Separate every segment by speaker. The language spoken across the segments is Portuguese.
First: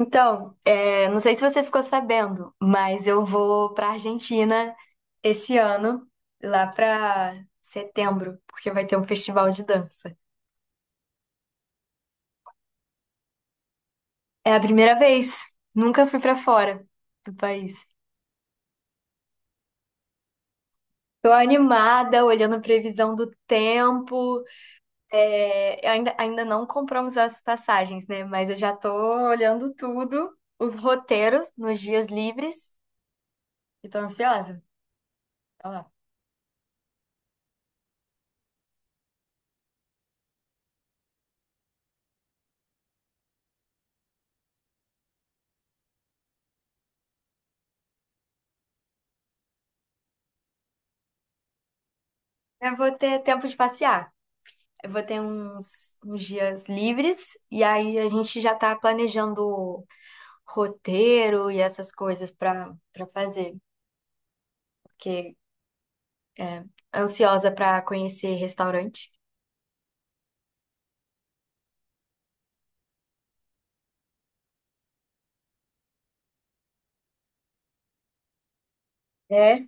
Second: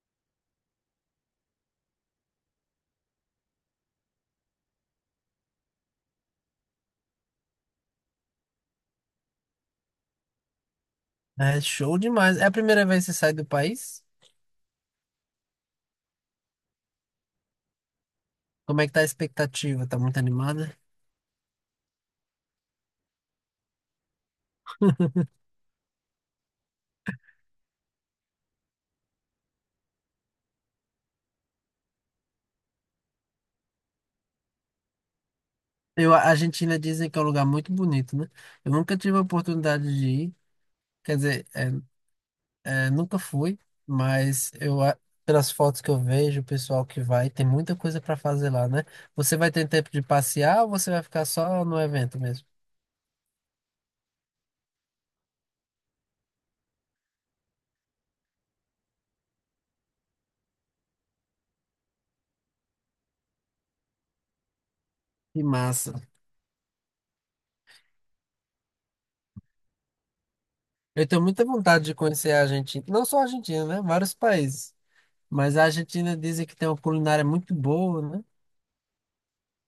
Speaker 1: Então, não sei se você ficou sabendo, mas eu vou para Argentina esse ano, lá para setembro, porque vai ter um festival de dança.
Speaker 2: É show demais. É a primeira vez que você sai do país?
Speaker 1: É a primeira vez, nunca fui para fora do país.
Speaker 2: Como é que tá a expectativa? Tá muito animada?
Speaker 1: Tô animada, olhando a previsão do tempo. Ainda não compramos as passagens, né? Mas eu já tô olhando tudo, os roteiros nos dias livres, e tô ansiosa. Olha lá.
Speaker 2: A Argentina dizem que é um lugar muito bonito, né? Eu nunca tive a oportunidade de ir, quer dizer, nunca fui, mas eu, pelas fotos que eu vejo, o pessoal que vai, tem muita coisa para fazer lá, né? Você vai ter tempo de passear ou você vai ficar só no evento mesmo?
Speaker 1: Eu vou ter tempo de passear. Eu vou ter uns dias livres e aí a gente já tá planejando roteiro e essas coisas pra para fazer, porque
Speaker 2: Que massa.
Speaker 1: é ansiosa pra conhecer restaurante.
Speaker 2: Eu tenho muita vontade de conhecer a Argentina, não só a Argentina, né? Vários países. Mas a Argentina dizem que tem uma culinária muito boa, né?
Speaker 1: É,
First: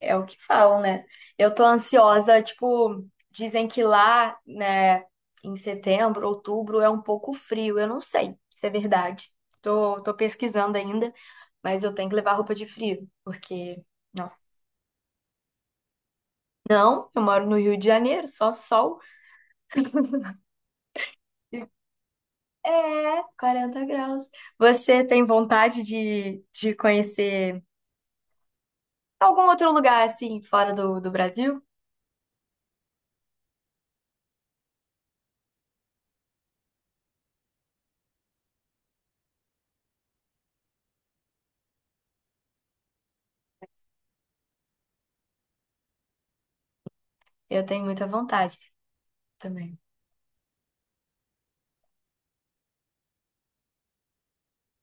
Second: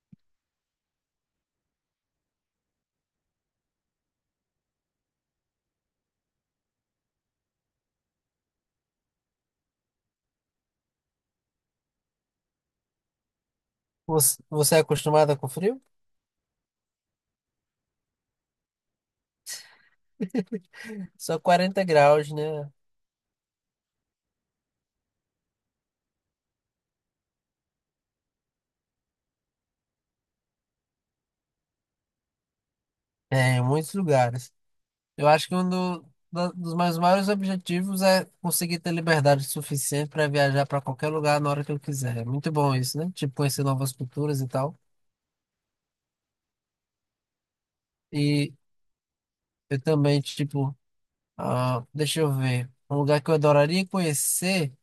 Speaker 1: é o que falam, né? Eu tô ansiosa, tipo, dizem que lá, né, em setembro, outubro é um pouco frio. Eu não sei se é verdade. Tô pesquisando ainda, mas eu tenho que levar roupa de frio, porque não.
Speaker 2: Você é acostumada com frio?
Speaker 1: Não, eu moro no Rio de Janeiro, só sol.
Speaker 2: Só 40 graus, né?
Speaker 1: É, 40 graus. Você tem vontade de conhecer algum outro lugar assim, fora do Brasil?
Speaker 2: É, em muitos lugares. Eu acho que um dos meus maiores objetivos é conseguir ter liberdade suficiente para viajar para qualquer lugar na hora que eu quiser. É muito bom isso, né? Tipo, conhecer novas culturas e tal.
Speaker 1: Eu tenho muita
Speaker 2: E
Speaker 1: vontade também.
Speaker 2: eu também, tipo, ah, deixa eu ver. Um lugar que eu adoraria conhecer,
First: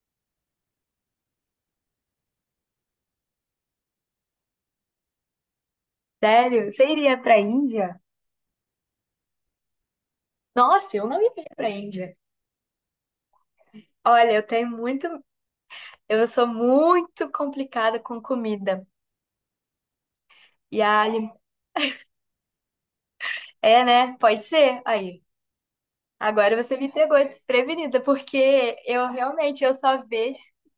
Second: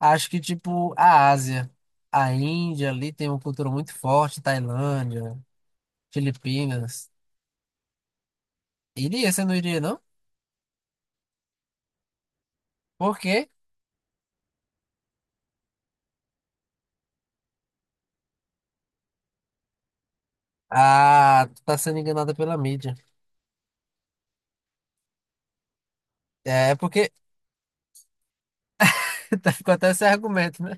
Speaker 2: acho que, tipo, a Ásia. A Índia ali tem uma cultura muito forte, Tailândia,
Speaker 1: Sério? Você
Speaker 2: Filipinas.
Speaker 1: iria pra Índia?
Speaker 2: Iria, você não iria, não?
Speaker 1: Nossa, eu não iria pra Índia.
Speaker 2: porque
Speaker 1: Olha, eu tenho muito. Eu sou muito complicada com comida. E a. ali
Speaker 2: Ah, tu tá sendo enganada pela mídia.
Speaker 1: É, né? Pode ser. Aí. Agora
Speaker 2: É, é
Speaker 1: você me
Speaker 2: porque
Speaker 1: pegou desprevenida, porque eu
Speaker 2: tá
Speaker 1: realmente
Speaker 2: com
Speaker 1: eu
Speaker 2: até
Speaker 1: só
Speaker 2: esse
Speaker 1: vejo.
Speaker 2: argumento, né?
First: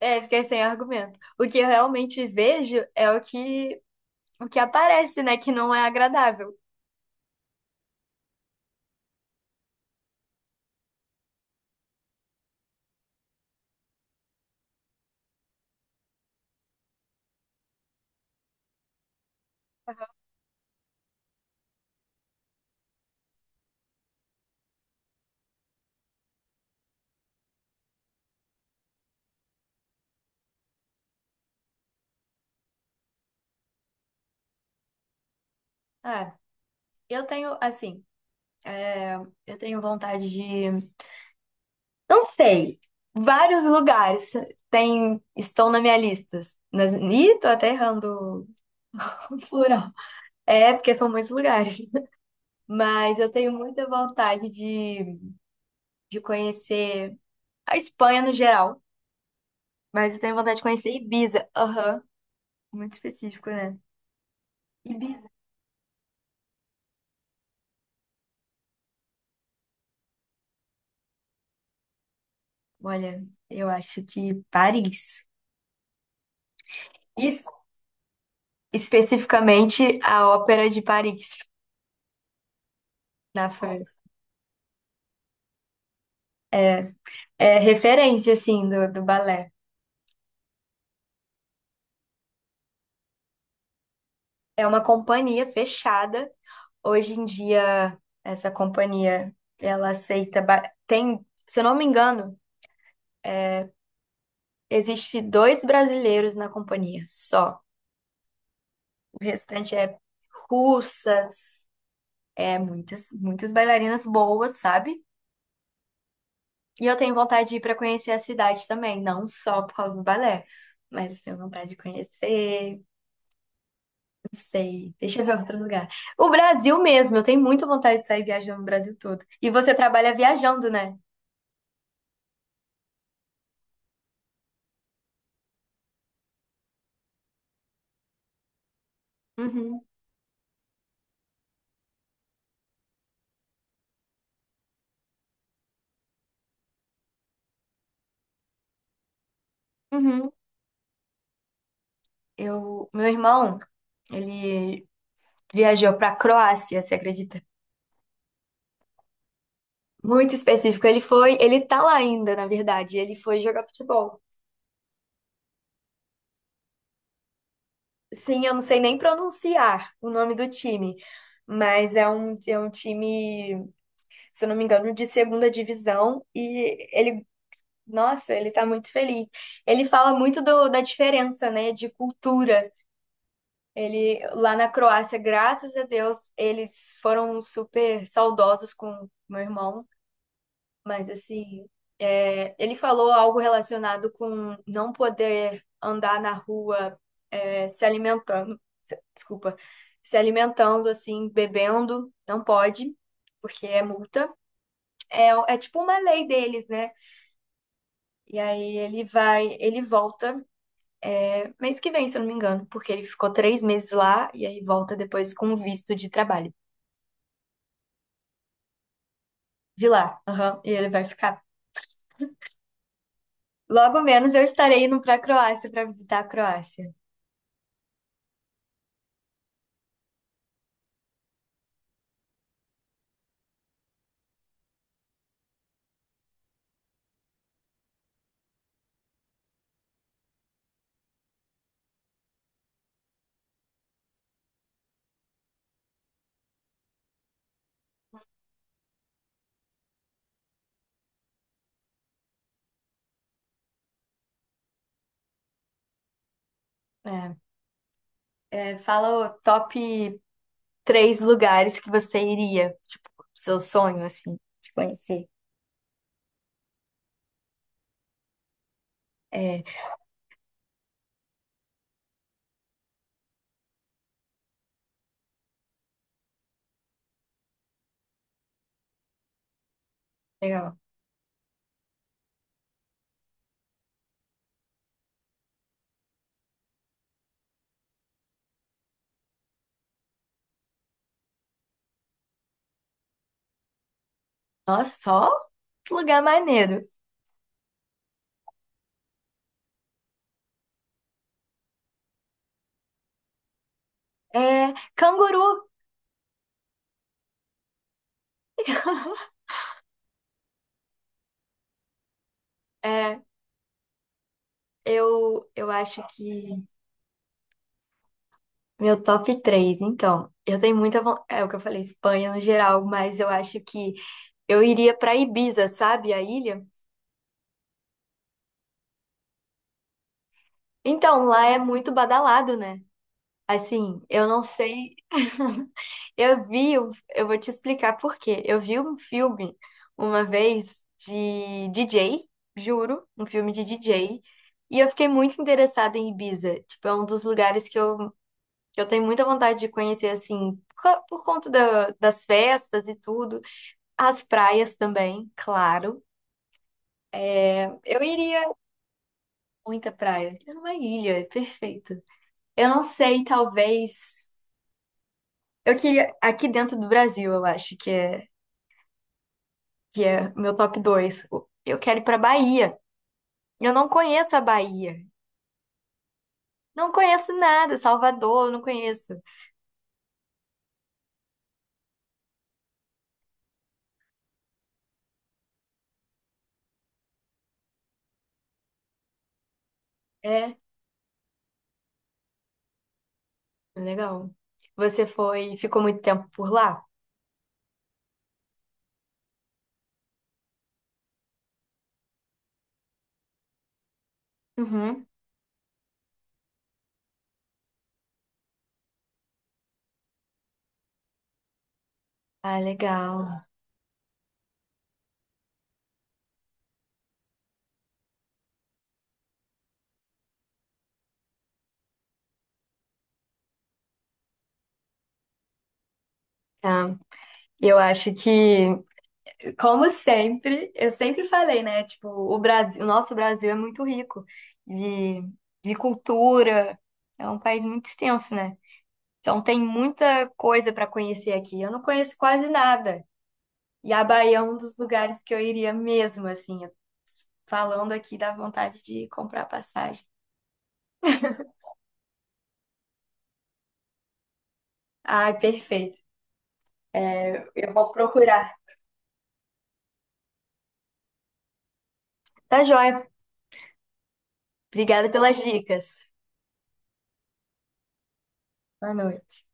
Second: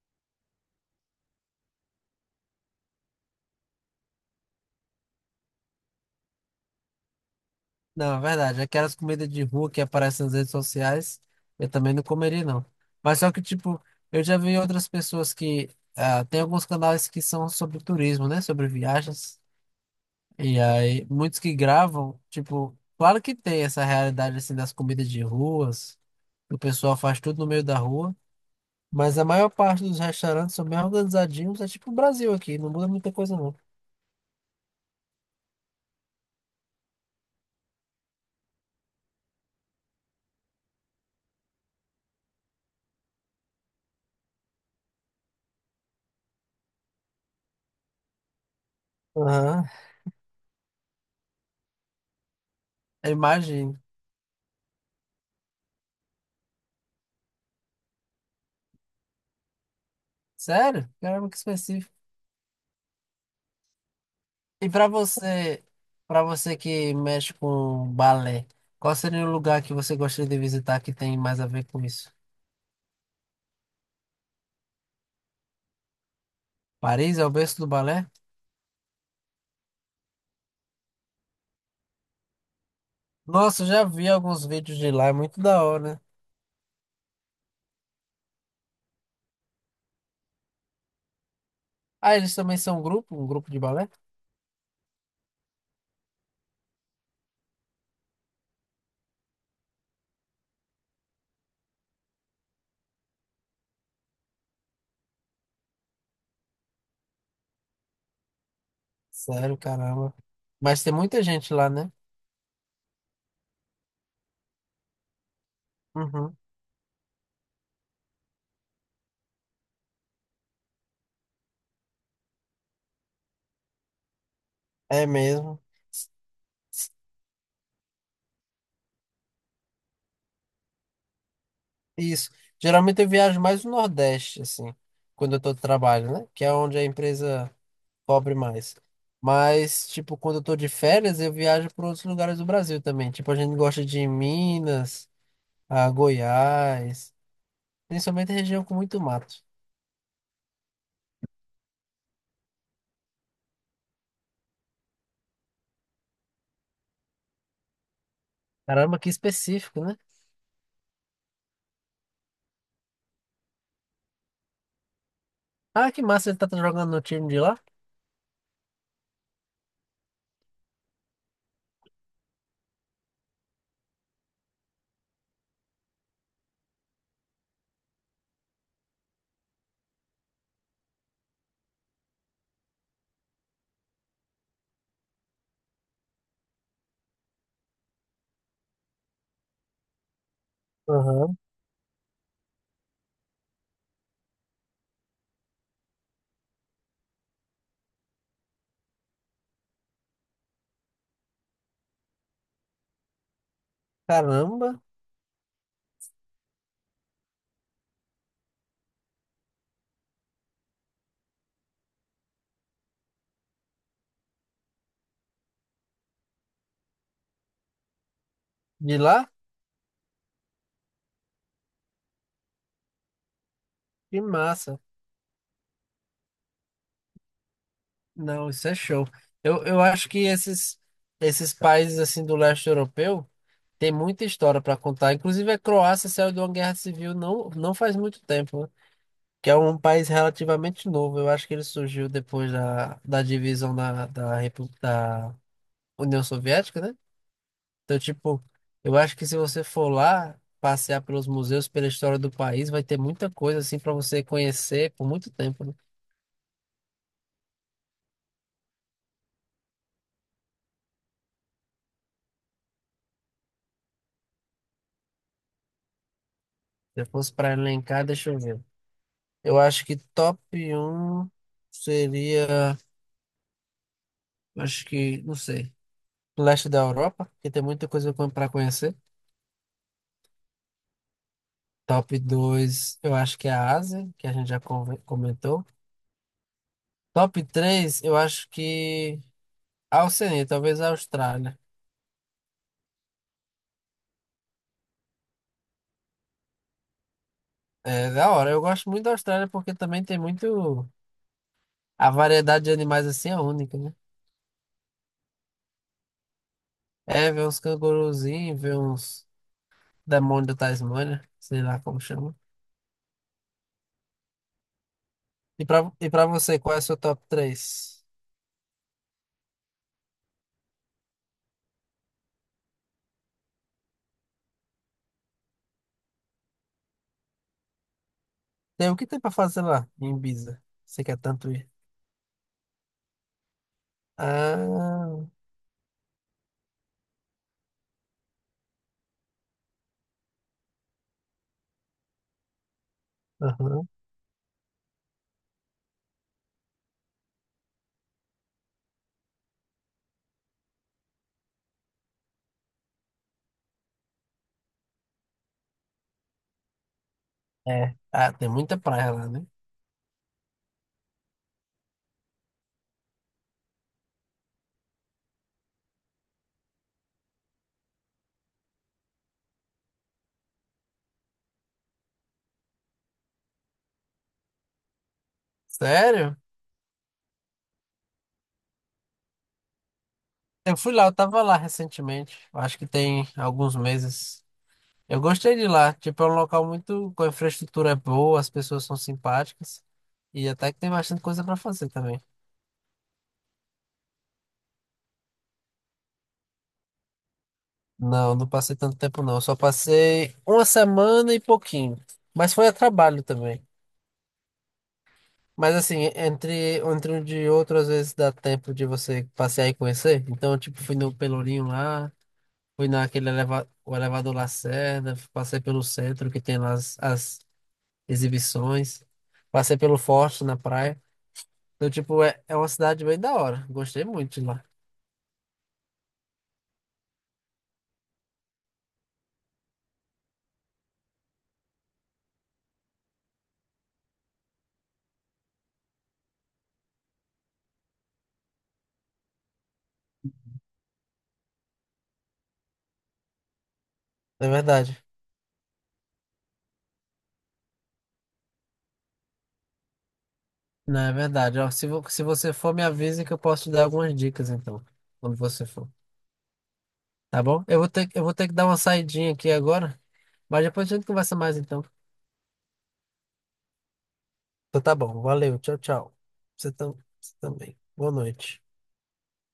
Speaker 1: É, fiquei sem argumento. O que eu realmente vejo é o que aparece, né, que não é agradável.
Speaker 2: Não, é verdade. Aquelas comidas de rua que aparecem nas redes sociais, eu também não comeria, não. Mas só que, tipo, eu já vi outras pessoas que. Ah, tem alguns canais que são sobre turismo, né? Sobre viagens. E aí, muitos que gravam, tipo, claro que tem essa realidade, assim, das comidas de ruas. Que O pessoal faz tudo no meio da rua. Mas a maior parte dos restaurantes são bem organizadinhos. É tipo o Brasil aqui, não muda muita coisa, não.
Speaker 1: É, eu tenho, assim, é, eu tenho vontade de, não sei, vários lugares tem, estão na minha lista. Nas, ih, tô até errando o
Speaker 2: Aham,
Speaker 1: plural. É, porque são muitos lugares.
Speaker 2: eu
Speaker 1: Mas eu tenho
Speaker 2: imagino.
Speaker 1: muita vontade de conhecer a Espanha no geral. Mas eu tenho vontade de
Speaker 2: Sério?
Speaker 1: conhecer
Speaker 2: Caramba, que
Speaker 1: Ibiza.
Speaker 2: específico.
Speaker 1: Aham, muito específico, né?
Speaker 2: E pra
Speaker 1: Ibiza.
Speaker 2: você, para você que mexe com balé, qual seria o lugar que você gostaria de visitar que tem mais a ver com isso?
Speaker 1: Olha, eu acho que Paris.
Speaker 2: Paris é o
Speaker 1: Isso
Speaker 2: berço do balé?
Speaker 1: especificamente a Ópera de Paris, na
Speaker 2: Nossa, eu já
Speaker 1: França.
Speaker 2: vi alguns vídeos de lá, é muito da hora, né?
Speaker 1: É, é referência, assim, do balé.
Speaker 2: Ah, eles também são um grupo de balé?
Speaker 1: É uma companhia fechada. Hoje em dia, essa companhia, ela aceita... Tem, se eu não me engano, existe dois brasileiros na companhia, só. O
Speaker 2: Sério,
Speaker 1: restante é
Speaker 2: caramba. Mas tem muita gente
Speaker 1: russas,
Speaker 2: lá, né?
Speaker 1: é muitas, muitas bailarinas boas, sabe?
Speaker 2: Uhum,
Speaker 1: E eu tenho vontade de ir para conhecer a cidade também, não só por causa do balé, mas tenho vontade de conhecer. Sei.
Speaker 2: é
Speaker 1: Deixa eu ver outro
Speaker 2: mesmo.
Speaker 1: lugar. O Brasil mesmo. Eu tenho muita vontade de sair viajando o Brasil todo. E você trabalha viajando, né?
Speaker 2: Isso. Geralmente eu viajo mais no Nordeste, assim, quando eu tô de trabalho, né? Que é onde a empresa cobre mais.
Speaker 1: Uhum.
Speaker 2: Mas, tipo, quando eu tô de férias, eu viajo para outros lugares do Brasil também. Tipo, a gente gosta de Minas, a Goiás, principalmente região com muito mato.
Speaker 1: Uhum. Eu, meu irmão, ele viajou pra Croácia, você acredita?
Speaker 2: Caramba, que específico, né?
Speaker 1: Muito específico. Ele tá lá ainda, na verdade. Ele foi jogar futebol.
Speaker 2: Ah, que massa, ele tá jogando no time de lá?
Speaker 1: Sim, eu não sei nem pronunciar o nome do time, mas é um time, se eu não me engano, de segunda divisão. E ele Nossa, ele tá muito feliz. Ele fala muito da diferença, né, de cultura. Ele lá na Croácia, graças a Deus, eles foram super saudosos com meu irmão, mas
Speaker 2: Aham.
Speaker 1: assim, ele falou algo relacionado com não poder andar na rua, se alimentando, desculpa, se alimentando assim, bebendo, não pode, porque é multa.
Speaker 2: Caramba,
Speaker 1: É, é tipo uma lei deles, né? E aí ele volta. Mês que vem, se eu não me engano, porque ele ficou 3 meses lá e aí volta depois com um visto de trabalho.
Speaker 2: de lá?
Speaker 1: De lá, aham, e ele vai ficar. Logo
Speaker 2: Que
Speaker 1: menos eu
Speaker 2: massa.
Speaker 1: estarei indo para a Croácia para visitar a Croácia.
Speaker 2: Não, isso é show. Eu acho que esses países assim do leste europeu tem muita história para contar. Inclusive a Croácia saiu de uma guerra civil não faz muito tempo, né? Que é um país relativamente novo. Eu acho que ele surgiu depois da divisão da União Soviética, né? Então, tipo, eu acho que se você for lá passear pelos museus, pela história do país, vai ter muita coisa assim para você conhecer por muito tempo, né?
Speaker 1: É, Fala o top três lugares que você iria, tipo, seu sonho, assim, de conhecer.
Speaker 2: Se eu fosse para elencar, deixa eu ver. Eu
Speaker 1: É,
Speaker 2: acho que top um seria, acho que, não sei, leste da Europa, que tem muita coisa para conhecer.
Speaker 1: legal.
Speaker 2: Top 2, eu acho que é a Ásia, que a gente já comentou. Top 3, eu acho que a Oceania, talvez a Austrália.
Speaker 1: Nossa, só lugar maneiro.
Speaker 2: É da hora, eu gosto muito da Austrália porque também tem muito. A variedade de animais assim é única, né?
Speaker 1: É, canguru.
Speaker 2: É, ver uns canguruzinhos, ver uns demônios da Tasmânia, sei lá como chama.
Speaker 1: É, eu,
Speaker 2: E
Speaker 1: eu
Speaker 2: pra,
Speaker 1: acho
Speaker 2: e pra você,
Speaker 1: que
Speaker 2: qual é o seu top 3?
Speaker 1: Meu top 3 então. Eu tenho muita vontade. É o que eu falei, Espanha no geral, mas eu acho que eu iria pra Ibiza, sabe? A ilha.
Speaker 2: Tem o que tem pra fazer lá em Ibiza? Você quer
Speaker 1: Então, lá
Speaker 2: tanto
Speaker 1: é
Speaker 2: ir?
Speaker 1: muito badalado, né? Assim, eu não sei.
Speaker 2: Ah,
Speaker 1: Eu vou te explicar por quê. Eu vi um filme uma vez de DJ, juro, um filme de
Speaker 2: aham.
Speaker 1: DJ, e eu fiquei muito interessada em Ibiza. Tipo, é um dos lugares que eu, tenho muita vontade de conhecer, assim, por conta das festas e tudo. As praias também, claro. É,
Speaker 2: É.
Speaker 1: Eu
Speaker 2: Ah,
Speaker 1: iria
Speaker 2: tem muita praia lá, né?
Speaker 1: muita praia. É uma ilha, é perfeito. Eu não sei, talvez. Eu queria aqui dentro do Brasil, eu acho que é meu top 2 Eu quero ir pra Bahia. Eu não conheço a Bahia.
Speaker 2: Sério?
Speaker 1: Não conheço nada, Salvador, eu não conheço.
Speaker 2: Eu fui lá, eu tava lá recentemente. Eu acho que tem alguns meses. Eu gostei de lá. Tipo, é um local muito com a infraestrutura é boa, as pessoas são simpáticas. E
Speaker 1: É,
Speaker 2: até que tem bastante coisa pra fazer também.
Speaker 1: legal. Você foi, ficou muito tempo por lá?
Speaker 2: Não, não passei tanto tempo não. Eu só passei uma semana e pouquinho. Mas foi a trabalho também.
Speaker 1: Uhum.
Speaker 2: Mas assim, entre um de outro, às vezes dá tempo de você passear e conhecer. Então, tipo, fui no Pelourinho lá,
Speaker 1: Ah,
Speaker 2: fui
Speaker 1: legal.
Speaker 2: o elevador Lacerda, passei pelo centro que tem lá as exibições, passei pelo Forte na praia. Então, tipo, é uma cidade bem da hora. Gostei muito de lá.
Speaker 1: Tá. Eu acho que Como sempre, eu sempre falei, né? Tipo, o Brasil, o nosso Brasil é muito rico de, de cultura, é um país muito extenso, né? Então tem muita coisa para conhecer aqui. Eu não conheço quase nada. E a Bahia é
Speaker 2: É
Speaker 1: um dos
Speaker 2: verdade.
Speaker 1: lugares que eu iria mesmo, assim, falando aqui da vontade de comprar passagem.
Speaker 2: Não, é verdade. Ó, se você for, me avisa que eu posso te dar algumas dicas, então,
Speaker 1: Ai,
Speaker 2: quando você for.
Speaker 1: perfeito.
Speaker 2: Tá
Speaker 1: É,
Speaker 2: bom?
Speaker 1: eu
Speaker 2: Eu vou
Speaker 1: vou
Speaker 2: ter, que- eu vou ter que
Speaker 1: procurar.
Speaker 2: dar uma saidinha aqui agora, mas depois a gente conversa mais, então.
Speaker 1: Tá joia.
Speaker 2: Então tá
Speaker 1: Obrigada
Speaker 2: bom,
Speaker 1: pelas
Speaker 2: valeu, tchau,
Speaker 1: dicas.
Speaker 2: tchau. Você tam- você também. Boa noite.
Speaker 1: Boa noite.